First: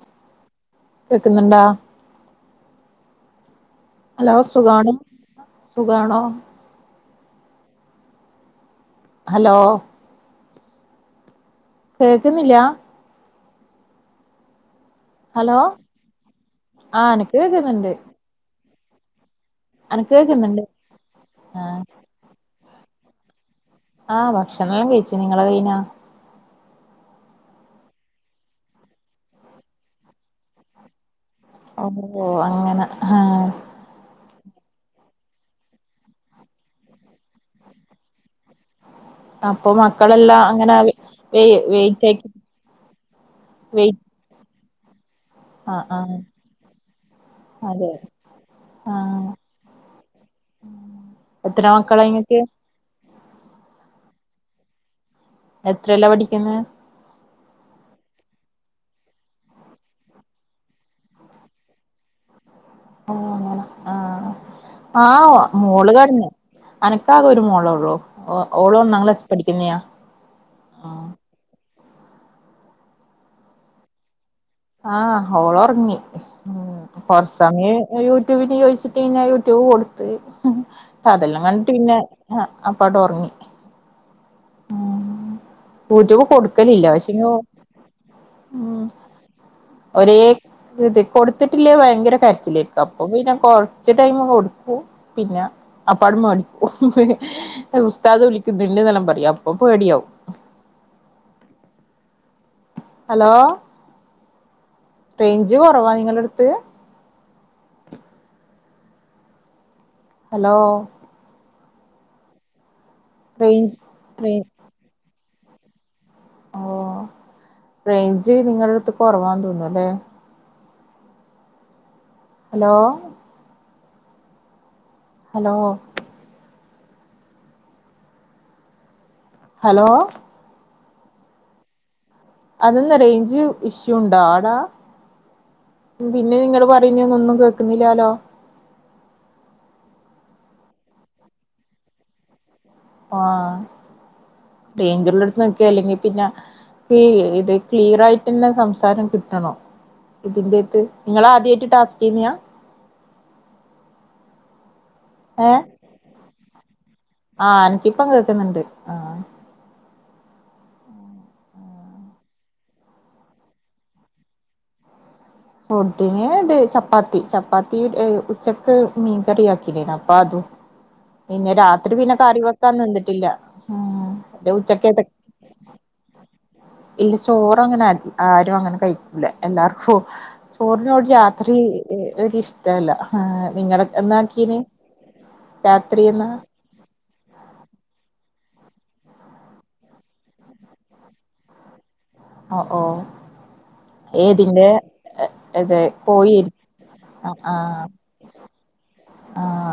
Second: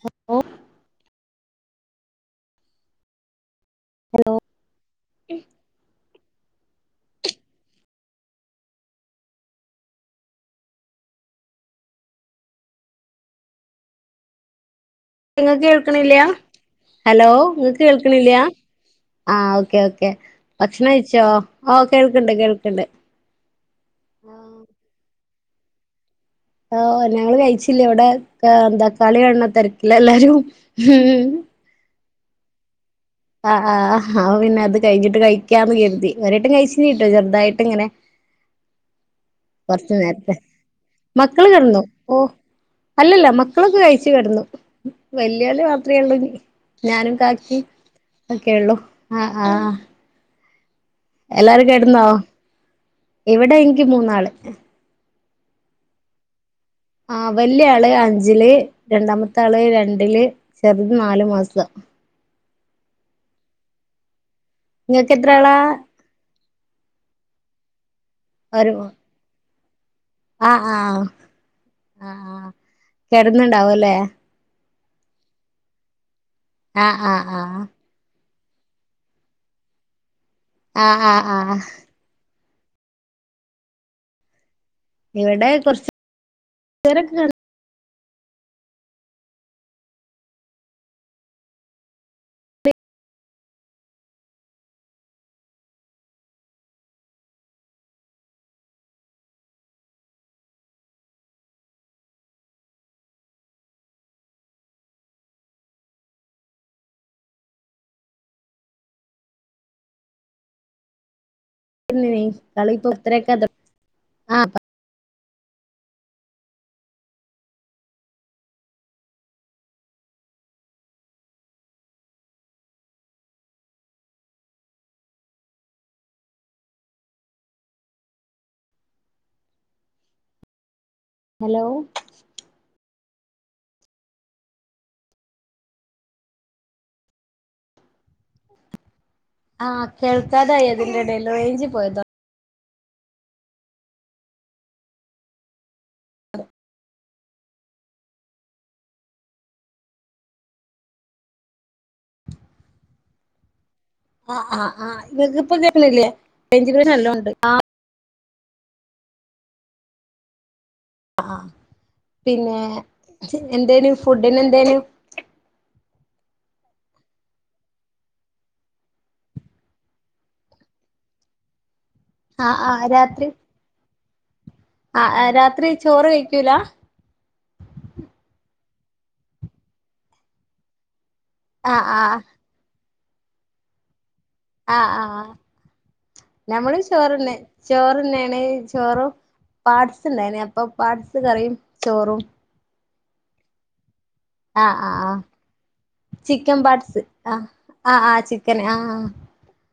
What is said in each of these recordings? Hello! കേക്കുന്നുണ്ടാ? Hello സുഖാണ്. സുഖാണോ? ഹലോ കേൾക്കുന്നില്ലാ? ഹലോ ഇങ്ങക്ക് കേൾക്കണില്ല? ആ ഹലോ! അനക്ക് ഇങ്ങക്ക് കേക്കുന്നുണ്ട് കേൾക്കണില്ല? ആ ഒ ഓക്കേ ഓക്കെ അനക്ക് കേക്കുന്നുണ്ട് ഭക്ഷണം കഴിച്ചോ ആ ആഹ് കേൾക്കണ്ട് കേൾക്കണ്ട് ആ ഭക്ഷണോം കഴിച്ച് നിങ്ങളെ കയിനാ? ഓ ഞങ്ങള് വയിച്ചില്ല ഇവിടെ ഏഹ് ന്താ കളി കാണ് ണ തിരക്കില എല്ലാരും. മ് അഹോ! അങ്ങനെ ഹാ! ആഹ് ആഹ് [unintelligible] അപ്പൊ പിന്നെ അത് കയിഞ്ഞിട്ട് കഴിക്കാന്ന് കര്തി. ഒരട്ടം കഴിച്ചീന്ന് ട്ടോ ചെറ്തായിട്ട് ങ്ങനെ. അപ്പൊ കൊറച്ച് നേരത്തെ. മക്കളെല്ലാം അങ്ങനെ വെ മക്കള് കടന്നു. വെയിറ്റ് ഓ ആക്കി അല്ലല്ല മക്കളൊക്കെ വെയിറ്റ് കഴിച്ചു കടന്നു. വല്യോല് ആ മാത്രേ ആ ഉള്ളൂഞ്ഞ്. ഞാനും കാക്കിം. അതെ ഒക്കെയൊള്ളൂ ആ ആഹ് ആഹ് ആഹ് എത്ര എല്ലാരും മക്കളാ കെടന്നോ? ഇങ്ങക്ക് ഇവിടെ എനിക്ക് മൂന്നാള്. എത്രേല്ലാ പഠിക്കുന്നെ? ആ വല്യേ ആള് അഞ്ചില് രണ്ടാമത്തെ ആള് രണ്ടില് ചെറുത് നാല് മാസം. ഓ! അങ്ങനെ ആഹ് ആ നിങ്ങൾക്ക് എത്ര ആളാ മോള് കടന്നു അനക്കാകെ ഒരു മോളേള്ളൂ ഓളൊന്നാം ക്ലാസിൽ പഠിക്ക്ന്നെയാ? ആഹാ ആഹാ ആഹാ ആഹാ കെടന്ന്ണ്ടാവലെ? ആഹാ ഓളൊർങ്ങി, ഉം ആ ആ കൊറച്ച് ആ സംയായ്. യൂട്യൂബിന് ചോദിച്ചിട്ട് പിന്നെയൂട്യൂബ് കൊട്ത്ത്, ആ ആ ആ അതെല്ലാം കണ്ടിട്ട് പിന്നെ- ഹാ അപ്പടൊറ്ങ്ങി ഇവിടെ കൊറച് - പൊതുവുകൊടുക്കലില്ല. പക്ഷെ ഉം ഒരേ- അതെ കൊടുത്തിട്ടില്ലേ ഭയങ്കര കരച്ചിലെയ്ര്ക്കും. അപ്പോ പിന്നെ കൊറ്ച്ച് ടൈംമൊക്കെ കൊടുക്കു. പിന്നെ അപ്പാടം മട്ക്കു, ഉസ്താദ് വിളിക്കുന്നുണ്ട്ന്നെല്ലാം പറ്‌യു. പ്പപ്പേടിയാവും. ഹലോ... ! റേഞ്ച് കുറവാ നിങ്ങളെട്ത്ത്? ഹലോ.... ! ന്നിനി കളി ഇപ്പൊ ഇത്രയൊക്കെ അത് റേഞ്ച് റേ ആഹ് പ ഓഹ് റേഞ്ച് നിങ്ങളെട്ത്ത്- കുറവാന്ന് തോന്നു അല്ലേ? ഹലോ... ! ഹലോ... ! ഹലോ.. ! ഹലോ.... ! അതന്ന റേഞ്ച് ഇഷ്യൂ ഉണ്ടോ ആടാ? പിന്നെ നിങ്ങള് പറയുന്നെ ഞാ ഒന്നും കേൾക്കുന്നില്ലാലോ ആഹാ കേൾക്കാതായി അതിന്റെടെല് റേഞ്ച് പോയതാ. ആഹാ റേഞ്ച്ള്ളൊട്ത്ത് നിക്കി, അല്ലെങ്കി പിന്നെ. ഹേ ഇത് ക്ലിയറായ്ട്ടന്നെ സംസാരം കിട്ടണോ ഇതിന്റെത്ത് നിങ്ങളാദ്യായിട്ട് ടാസ്കെന്യ? ആഹാ ആഹാ ആഹാ ഇങ്ങക്ക്‌പ്പോ ഏഹ് കേക്കില്ലെ റേഞ്ച് പ്രശ്നം നല്ലൊണ്ട്. ഇപ്പം കേക്ക്ന്ന്ണ്ട്, ആഹാ.... ! ആഹാ... ! പിന്നെ എന്തേനു ഫുഡിന് എന്തെനു? ഫുഡിന് ത് ചപ്പാത്തി, ചപ്പാത്തി ഉച്ചക്ക് മീൻകറി ആക്കിലെനോ അപ്പാതും. പിന്നെ രാത്രി പിന്നെ കറി ആ ആ വെക്കാൻ നിന്നിട്ടില്ല. പിന്നെ ഉച്ചക്കത്തെ ആഹാ ആഹാ രാത്രി ചോറ് കഴിയ്ക്കൂല... ! ഇല്ല ചോറങ്ങനെ ആ ആരും, അങ്ങനെ കഴിക്കില്ല. എല്ലാർക്കും ചോറിനോട് രാ- ആഹ് ആഹ് ത്രിൻകിഷ്ടവല്ല ആഹാ നിങ്ങള- ക്കിന് ആഹ് രാത്രിന്ന്. ചോറന്നെ, ചോറ്ന്ന്ണ് ചോറും- പാട്സ് ഇണ്ടയ്നി അപ്പോ പാട്സ്, കറിയും ചോറും. ഓഹ് ഓഹ്.... ! ഏതിന്റെ ആഹ് ആഹ് ആഹ് എതെ പോയി, ചിക്കൻ ആഹാ... ! തെനെ ആഹാ... ! ആഹാ.... !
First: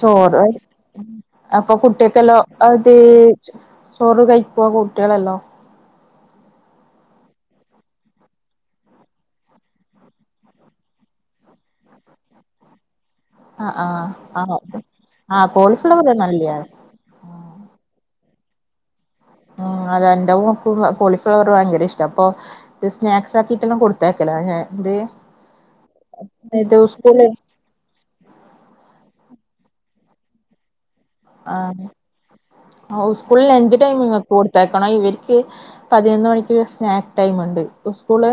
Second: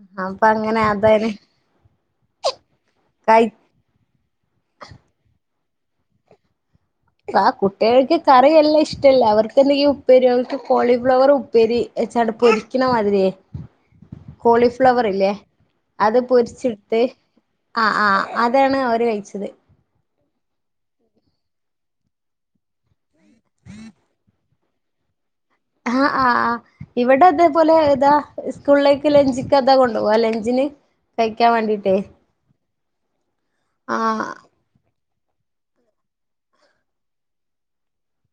ചോറ് അപ്പൊ അങ്ങനെ അതായിന് അപ്പോ കുട്ടിയക്കെല്ലോ, അത് കയി - ചോറ് കഴിക്കൊ കുട്ടെളെല്ലോ? ആഹാ കുട്ടികൾക്ക് കറി എല്ലാഷ്ടല്ല, അവർക്കെന്തെങ്കി- ഉപ്പേരികൾക്ക്, കോളിഫ്ലവർ ഉപ്പേരി. എച്ചാണ്ട് പൊരിക്ക്ണ മാതിരിയേ- ആ ആ ആ കോളിഫ്ലവർ ഇല്ലേ ആ കോളിഫ്ലവർ അത് പൊര്ച്ച്. നല്ലയാണ് ആഹാ ആഹാ അതാണ് അവര് കഴിച്ചത്. ഉം അതെന്റെമോക്കും കോളിഫ്ലവർ ഭയങ്കര ഇഷ്ടപ്പോ. രുസ്നാക്സ് ആക്കിട്ടെല്ലാം കൊടുത്തേക്കല ഞാൻ. ആഹാ ആഹാ ആഹാ ഇത് സ്കൂള് ഇവടത്, അത്പോലെ താ സ്കൂളിലേക്ക് ലഞ്ച്ക്കതാ കൊണ്ടൊവാ ലഞ്ചിന് കഴിക്കാൻ വേണ്ടിട്ടേ ആഹ് ഉസ്കൂളെ ലഞ്ച് ആഹ് ടൈമിങ്ങക്ക കൊട്- തെക്കണം ഇവര്ക്ക് പതിനൊന്ന് മണിക്ക് സ്നാക്ക് ടൈംമ്ണ്ട്. സ്കൂള്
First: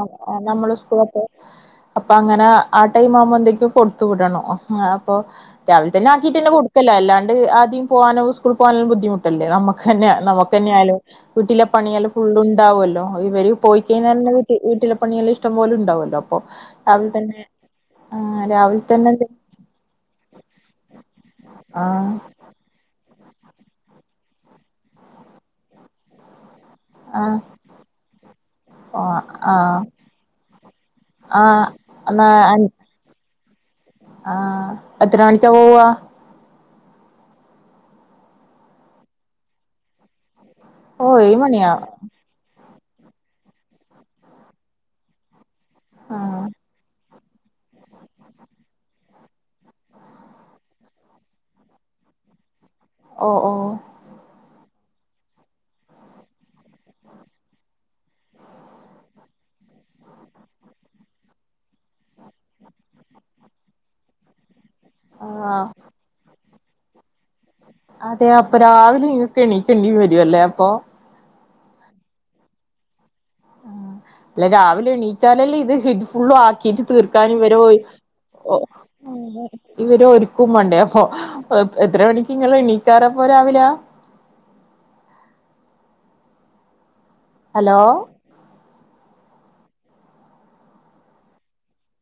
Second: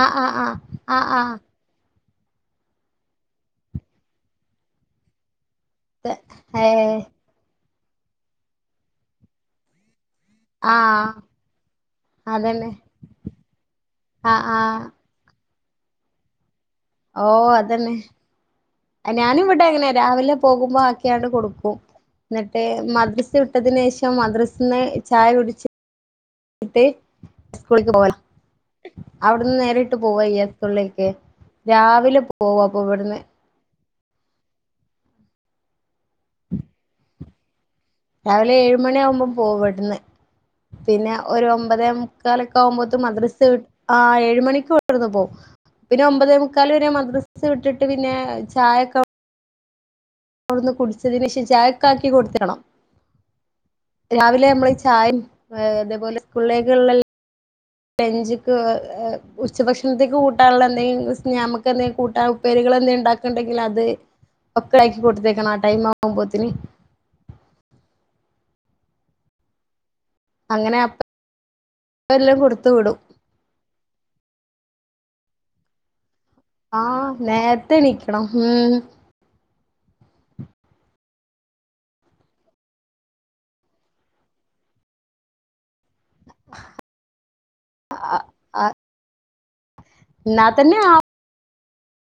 ആഹ് ആഹ് നമ്മള ആഹ് ആഹ് സ്കൂളപ്പൊ ആഹ് അപ്പൊ അങ്ങനെ ആ ടൈം ആവുമ്പോ എന്തേക്കും കൊട്ത്തു വിടണോ അപ്പൊ രാവിൽ തന്നെ ആക്കീട്ട് തന്നെ കൊട്ക്കല്ലെ ഏഹ് അല്ലാണ്ട് ആദ്യം പോവാനോ സ്കൂൾ പോവാനും ബുദ്ധിമുട്ടല്ലേ നമ്മക്ക് തന്നെ നമ [unintelligible] ആഹ് വീട്ടിലെ പണിയെല്ലാം ഫുള്ള് അതന്നെ ഉണ്ടാവൊല്ലോ ഇവര് പോയി കഴിഞ്ഞ ല് ആഹ് ആഹ് വീട്ടില പണിയള് ഇഷ്ടം പോലും ഉണ്ടാവൊല്ലോ അപ്പൊ രാവിൽ തന്നെ രാവിൽ ഞാനും ഇവിടെ അങ്ങനെ രാവിലെ പോകുമ്പോ ആക്കിയാണ്ട് കൊടുക്കും ആ ന്നട്ട് മദ്രസ് വിട്ടതിന് ശേഷം മദ്രസ്ന്ന് ചായ കുടിച്ച് ആ [unintelligible] ആ അവട്ന്ന് നേരിട്ട് പോവായ്യ സ്കൂളിലേക്ക് രാവിലെ ആ പോവാ അപ്പൊ ഇവട്ന്ന് ആ എത്ര മണിക്ക പോവാ രാവിലെ ഏഴുമണിയാവുമ്പം പോവും ഇവട്ന്ന് ഓ പിന്നെ ഏഴ് ഒരു മണിയാ ഒമ്പതേമു ക്കാലൊക്കെ ആവുമ്പോത്ത് മദ്രസ് വി ആ ഏഴ് മണിക്ക് ഇവട്ന്ന് പോ പിന്നെ ഒമ്പതേ ആഹ് മുക്കാല് വരെ മദ്രസ വിട്ടിട്ട് പിന്നെ ചായൊക്കെ അവിടുന്ന് കുടിച്ചതിന് ശേഷം ചായക്ക ആക്കി കൊടുത്തയാണോ ഓഹ് ഓഹ് രാവിലെ നമ്മള് ഈ ചായയ് ഏഹ് അതേപോലെ സ്കൂളിലേക്കുള്ള ലഞ്ചിക് ഉച്ചഭക്ഷണത്തേക്ക് കൂട്ടാൻള്ള എന്തെങ്കിലും സ്‌ന നമുക്ക് എന്തെങ്കി കൂട്ടാ ഉപ്പേരികൾ എന്തേ ഉണ്ടാക്ക്ണ്ടെങ്കില് അത് [unintelligible] ആക്കി കൊടുത്തേക്കണം ആ ആഹ് ടൈം ആവുമ്പോത്തിന് അതെ അപ്പൊ രാവിലെ ഇങ്ങക്ക് എണീക്കേണ്ടി വരൊല്ലേ അപ്പൊ അങ്ങനെ അപ്പ എല്ലാം കൊടുത്ത് വിടും ആഹ് അല്ല രാവിലെ എണീച്ചാലല്ലേ ഇത് ഹി ഫുള്ള് ആക്കിട്ട് ആ തീർക്കാനും ഇവരെ ഒ നേരത്തെ എണീക്കണം ഉം അതെ ഇവരൊരുക്കും വണ്ടേ അപ്പൊ എത്ര മണിക്കിങ്ങളെണീക്കാറപ്പോ രാവിലെ? അലോ എന്നാ തന്നെ ആ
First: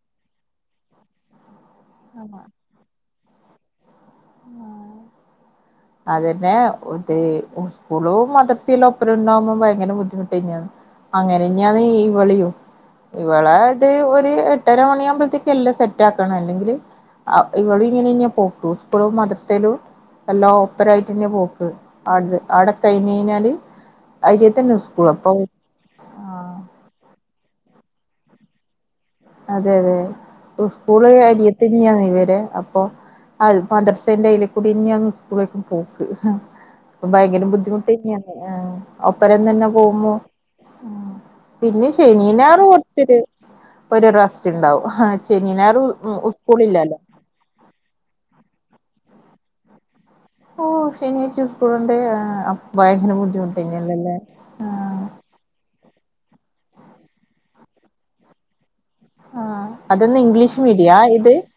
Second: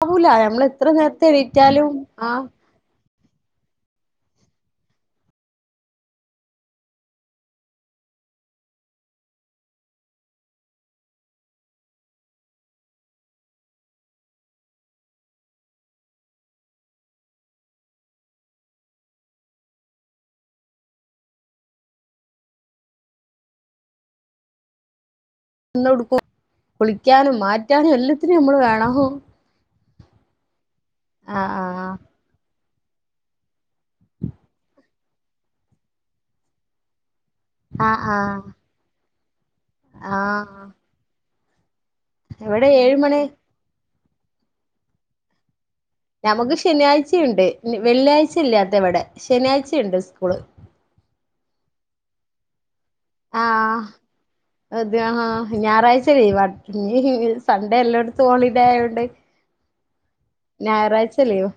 ആവൂല ഞമ്മള് എത്ര നേരത്തെ എണീറ്റാലും ആമ ആഹ് ആഹാ അതന്നെ ഇത് സ്കൂളും മദർസിലൊപ്പരന്നാവുമോ ഭയങ്കര ബുദ്ധിമുട്ടേനിയാന്ന് അങ്ങനെഞ്ഞാണ് ഇവളിയും ഇവളെ ഇത് ഒരു എട്ടര മണിയാകുമ്പോഴത്തേക്ക് എല്ലാം സെറ്റാ ക്കണം അല്ലെങ്കില് ആഹ് ഇവള് ഇങ്ങനന്നെയാ പോക്കു സ്കൂളും മദ്രസേലും എല്ലാം ഇപ്പറായിട്ട്ന്നെ പോക്ക് ആട്ത് ആടെ കഴിഞ്ഞഴിഞ്ഞാല് അയിലെ തന്നെ സ്കൂള് അപ്പോ നിന്നൊടുക്കും കുളിക്കാനും, മാറ്റാനും എല്ലാത്തിനും നമ്മള് വേണം അതെയതെ ഉസ്കൂള് ആഹ് അരിയത്തന്നെയാണ് ഇവര് അപ്പോ അൽ മദ്രസേന്റെ അയില്ക്കൂടിയന്നെയാണ് സ്കൂളേക്കും പോക്ക് പ്പ ഭയങ്കര ആഹ് ആഹ് ബുദ്ധിമുട്ടേനിയർഞ്ഞ് ആഹ് ഒപ്പരംതന്നെ പോവുമ്പോ ആഹ് പിന്നെ ശനീ ഞായറ് ഇവിടെ ഏഴ് കൊച്ചൊരു മണി ഒരു റസ്റ്റ് ഉണ്ടാവും ശനി ഞായറ് ഞമുക്ക് ശനിയാഴ്ചയുണ്ട് വെള്ളിയഴ്ച ഇല്ലാത്ത ഇവടെ ശനിയാഴ്ചയുണ്ട് ഇസ്കൂള് ഓഹ് ശനിയാഴ്ച സ്കൂള്ണ്ട് ആഹ് ഭയങ്കര ബുദ്ധിമുട്ട് ന്നല്ലല്ലേ ആഹ് അത്ഹാ ഞാറാഴ്ചലീവാ ഇഞ്ഞ് സൺഡേ എല്ലൊട്ത്തും ഹോളിഡേ ആയോണ്ട് ആഹ് അതെന്ന് ഇംഗ്ലീഷ് മീഡിയാ ഞായറാഴ്ച ഇത് ലീവ്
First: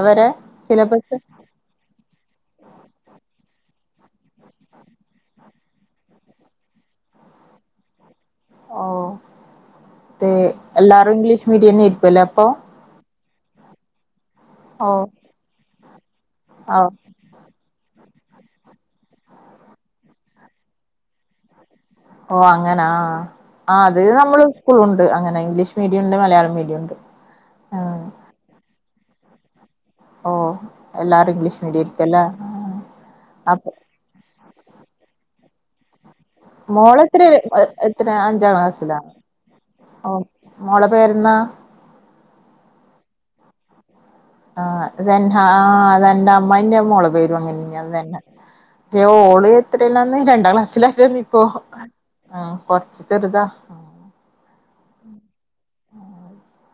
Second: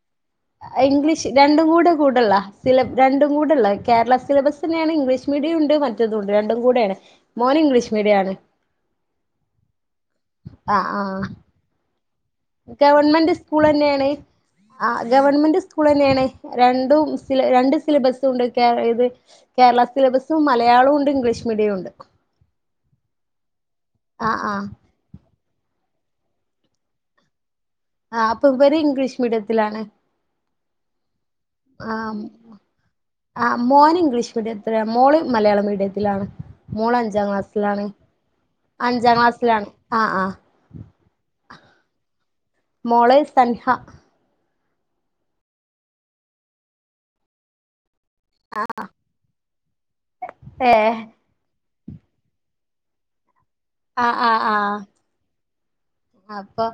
അവരെ സിലബസ് ഇംഗ്ലീഷ് രണ്ടും കൂടെ കൂടള്ള സില രണ്ടും കൂടെ ഉള്ള കേരള സിലബസ് ന്നെയാണ് ഇംഗ്ലീഷ് മീഡിയം ഉണ്ട് മ റ്റേതുവുണ്ട് രണ്ടും കൂടെയാണ് മോന് ഇംഗ്ലീഷ് മീഡിയം ആണ് ഓഹ് തേ ആ ആ എല്ലാരും ഇംഗ്ലീഷ് മീഡിയന്നെയായിരിക്കുവല്ലേ അ ഗവൺമെന്റ് സ്കൂളന്നെയാണ് ഓ ആഹ് ഗവൺമെന്റ് സ്കൂളന്നെയാണ് ഓ രണ്ടും സില രണ്ട് സിലബസുണ്ട് കേ ഇത് കേരള സിലബസും മലയാളോണ്ട് ഇംഗ്ലീഷ് മീഡിയോണ്ട് ഓഹ് അങ്ങനാ ആ അത് ആ നമ്മള് ആ സ്കൂളു അങ്ങനെ ഇംഗ്ലീഷ് മീഡിയൊണ്ട് മലയാളം മീഡിയൊണ്ട് ആഹ് ആ അപ്പൊ ഇവര് ഇംഗ്ലീഷ് മീഡിയത്തിലാണ് ഓ എല്ലാരും ഇംഗ്ലീഷ് മീഡിയം ആം ആയിരിക്കുവല്ലേ ആഹ് അപ്പൊ മോന് ഇംഗ്ലീഷ് മീഡിയ ഇത്ര മോള് മലയാള മീഡിയത്തിലാണ്. മോള് മോള എത്ര അഞ്ചാം ക്ലാസ്സിലാണ് എത്ര അഞ്ചാം ക്ലാസിലാ അഞ്ചാം ക്ലാസ്സിലാണ് ആ ഓ ആ മോള പേരുന്നാ മോളെ സന്ഹ ആഹ് അതന്നെ ആ അതെന്റെ അമ്മാന്റെ മോള പേരും അങ്ങനെ തന്നെ അ ഓള് എത്രലന്ന് രണ്ടാം ക്ലാസ്സില. ഏഹ് പ്പോ ആ കൊറച്ച് ചെറുതാ. ആഹ്, ആഹ്, ആഹ്. അപ്പൊ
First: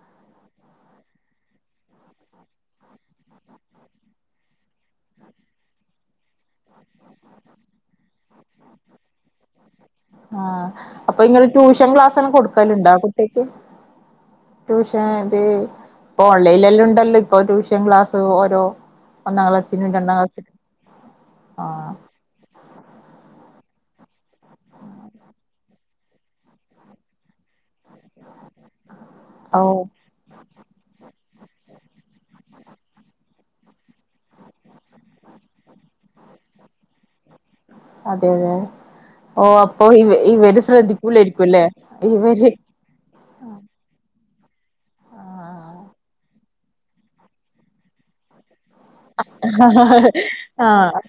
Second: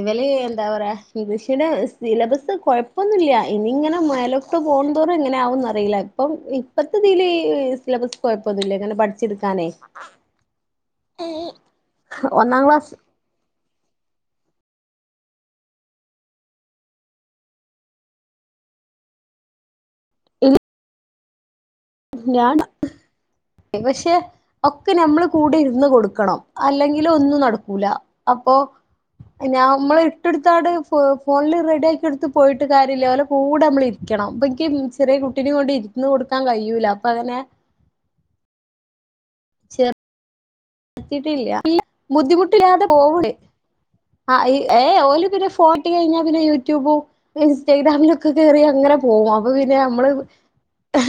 ഇവല് എന്താ പറയാ ഇംഗ്ലീഷിന്റെ സിലബസ് കൊഴപ്പൊന്നുമില്ല ഇനി ഇങ്ങനെ മേലെ ട്ട് പോന്തോറും എങ്ങനെ ആവുന്നറിയില്ല ഇപ്പം ഇപത്തതില് സിലബസ് കുഴപ്പൊന്നുല്ല ങ്ങനെ പഠിച്ചെടുക്കാനേ ആഹ അപ്പൊ ഇങ്ങള് ട്യൂഷൻ ക്ലാസ്ന ഒന്നാം കൊടുക്കലുണ്ടോ ക്ലാസ് കുട്ടിക്ക് ട്യൂഷൻ ഇത് ഇപ്പ ഓൺലൈൻല്ലാം ഉണ്ടല്ലോ ഇപ്പൊ ട്യൂഷൻ ക്ലാസ് ഓരോ ഒന്നാം ക്ലാസ്, രണ്ടാം ക്ലാസ് ആ ഞാൻ പക്ഷേ ഒക്കെ നമ്മൾ കൂടെ ഇരുന്ന് കൊടുക്കണം അല്ലെങ്കിൽ ഒന്നും നടക്കൂല അപ്പൊ ഓ നമ്മള് ട്ടോട്തടഫ ഫോണിൽ റെഡി ആക്കിയ എടുത്ത് പോയിട്ട് കാര്യമില്ല ഓലെ കൂടെ നമ്മള ഇരിക്കണം അപ്പോ എനി ചെറിയ കുട്ടിനെ കൊണ്ട് ഇരുന്ന് കൊടുക്കാൻ കഴിയൂല്ല അപ്പൊ അങ്ങനെ അതെ അതെ ഓ അപ്പൊ ഈവര് ശ്രദ്ദിക്കുലേരിയ്കുലെ ഈവര് പോൂ ആ ഏഓ പിന്നെ ഫോട്ട കഴിഞ്ഞാ പിന്നെ യൂട്യൂബും ഇൻസ്റ്റാഗ്രാമിലൊക്കെ കേറി അങ്ങനെ പോവും അപ്പൊ പിന്നെ അമ്മള് ആഹ് ആഹ്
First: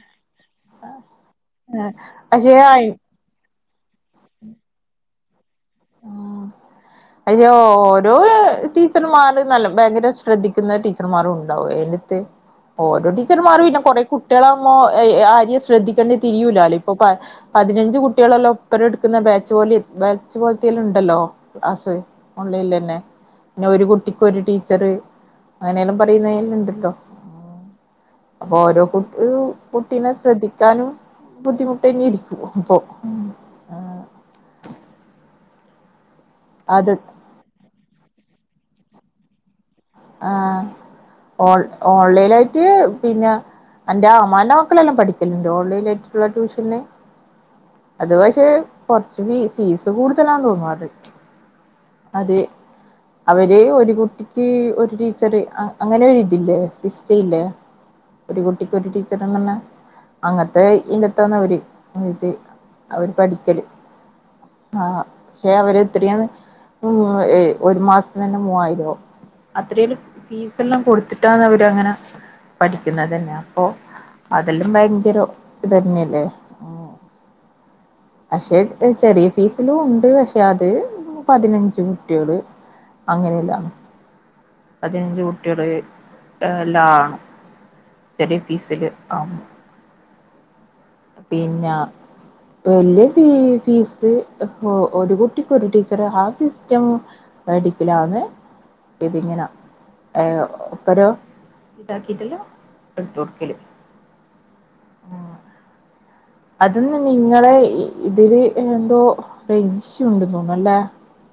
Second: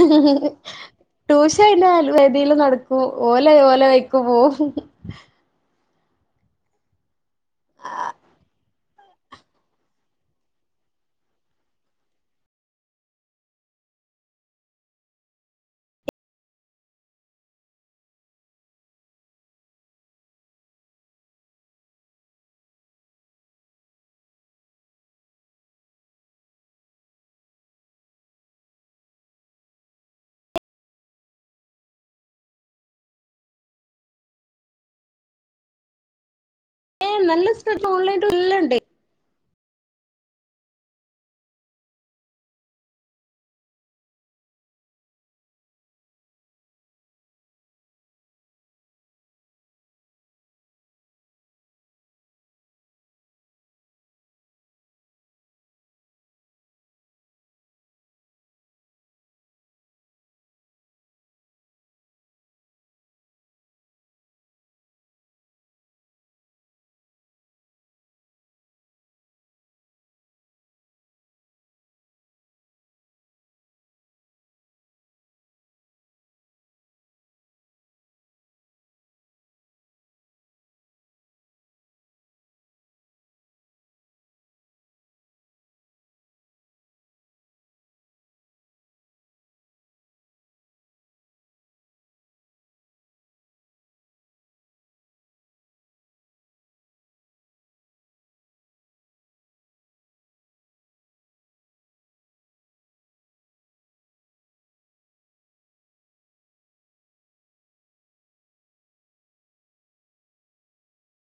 ട്യൂഷ അന്റെ അലുവേദിയില് പക്ഷെ നടക്കും ഓല ഓല വെക്കും പോകവും ഉം അയ്യോ ഓരോ ടീ ടീച്ചർമാര് നല്ല ഭയങ്കര ശ്രദ്ധിക്കുന്ന ടീച്ചർമാർും ഉണ്ടാവും അത്ത് ഓരോ ടീച്ചർമാര് പിന്ന കൊറെ കുട്ട്യളാവുമ്മോ ആര്യം ശ്രദ്ധിക്കേണ്ടത് തിരിയൂലാല്ലോ ഇപ്പൊ പതിനഞ്ച് കുട്ടികളല്ലോ ഒപ്പരും എടുക്കുന്ന ബാച്ച് പോല ബാച്ച്പോലത്തിലുണ്ട് ണ്ടല്ലോ ക്ലാസ്സ് ഓൺലൈലന്നെ പിന്നെ ഒരു കുട്ടിക്ക് ഒരു ടീച്ചർ. അങ്ങനെല്ലാം പറയുന്നല്ല ഉണ്ട്ട്ടോ അപ്പൊ ഓരോ കുട്ടി കുട്ടീിനെ ശ്രദ്ധിക്കാനും ബുദ്ധിമുട്ടന്നെരിക്കൂ അപ്പോ. അത് ഏ നല്ല സ്ഥ ഓൺലൈട്ട് എല്ലണ്ട്. ആഹ് ഓൺ, ഓൺലൈലായിട്ട് പിന്ന അന്റെ അമാന്റെ മക്കളെല്ലാം പഠിക്കല്ണ്ട് ഓൺലൈ ആയിട്ടുള്ള ട്യൂഷന്. അത് പക്ഷെ കൊറച്ച് ഫീ ഫീസ് കൂടുതലാ തോന്നും അത് അതെ അവര് ഒരു കുട്ടിക്ക് ഒരു ടീച്ചർ അങ്ങനെ ഒരുരിതില്ലേ സിസ്റ്റല്ലേ. ഒരു കുട്ടിക്ക് ഒരു ടീച്ചർന്നല്ല അങ്ങനത്തെ ഇന്നത്തന്ന അവര്ത് അവര് പഠിക്കല് ആ പക്ഷെ അവര്ത്രയും ഒരു മാസത്തി തന്നെ മൂവായിരോ അത്രല്ലാം ഫീസ എല്ലാം കൊടുത്തിട്ടാന്ന് അവര് അങ്ങനെ പഠിക്കുന്നത്തന്നെ അപ്പൊ അതെല്ലും ഭയങ്കര ഇതന്നെയല്ലേ. ഉം. അ [unintelligible] പക്ഷെ ചെറിയ ഫീസിലും ഉണ്ട്. പക്ഷെ അത് പതിനഞ്ച് കുട്യള്. അങ്ങനെയല്ലാണ് പതിനഞ്ച് കുട്ടികള് ലാ ആണ് ചെറിയ ഫീസില് ആഹ് പിന്ന വല്യ ഫീ, ഫീസ് ഒരു കുട്ടിക്ക് ഒരു ടീച്ചർ ആ സിസ്റ്റം. പടിക്കലാന്ന് ഇതിങ്ങനാ ഏ ഒപ്പരോ ഇതാക്കിട്ട്ല്ലോ എടുത്ത് കൊടുക്കൽ അതന്ന് നിങ്ങളെ ഇതില് എന്തോ റേഞ്ച് ഇഷ്യൂണ്ട് തോന്നുന്ന്ല്ലേ?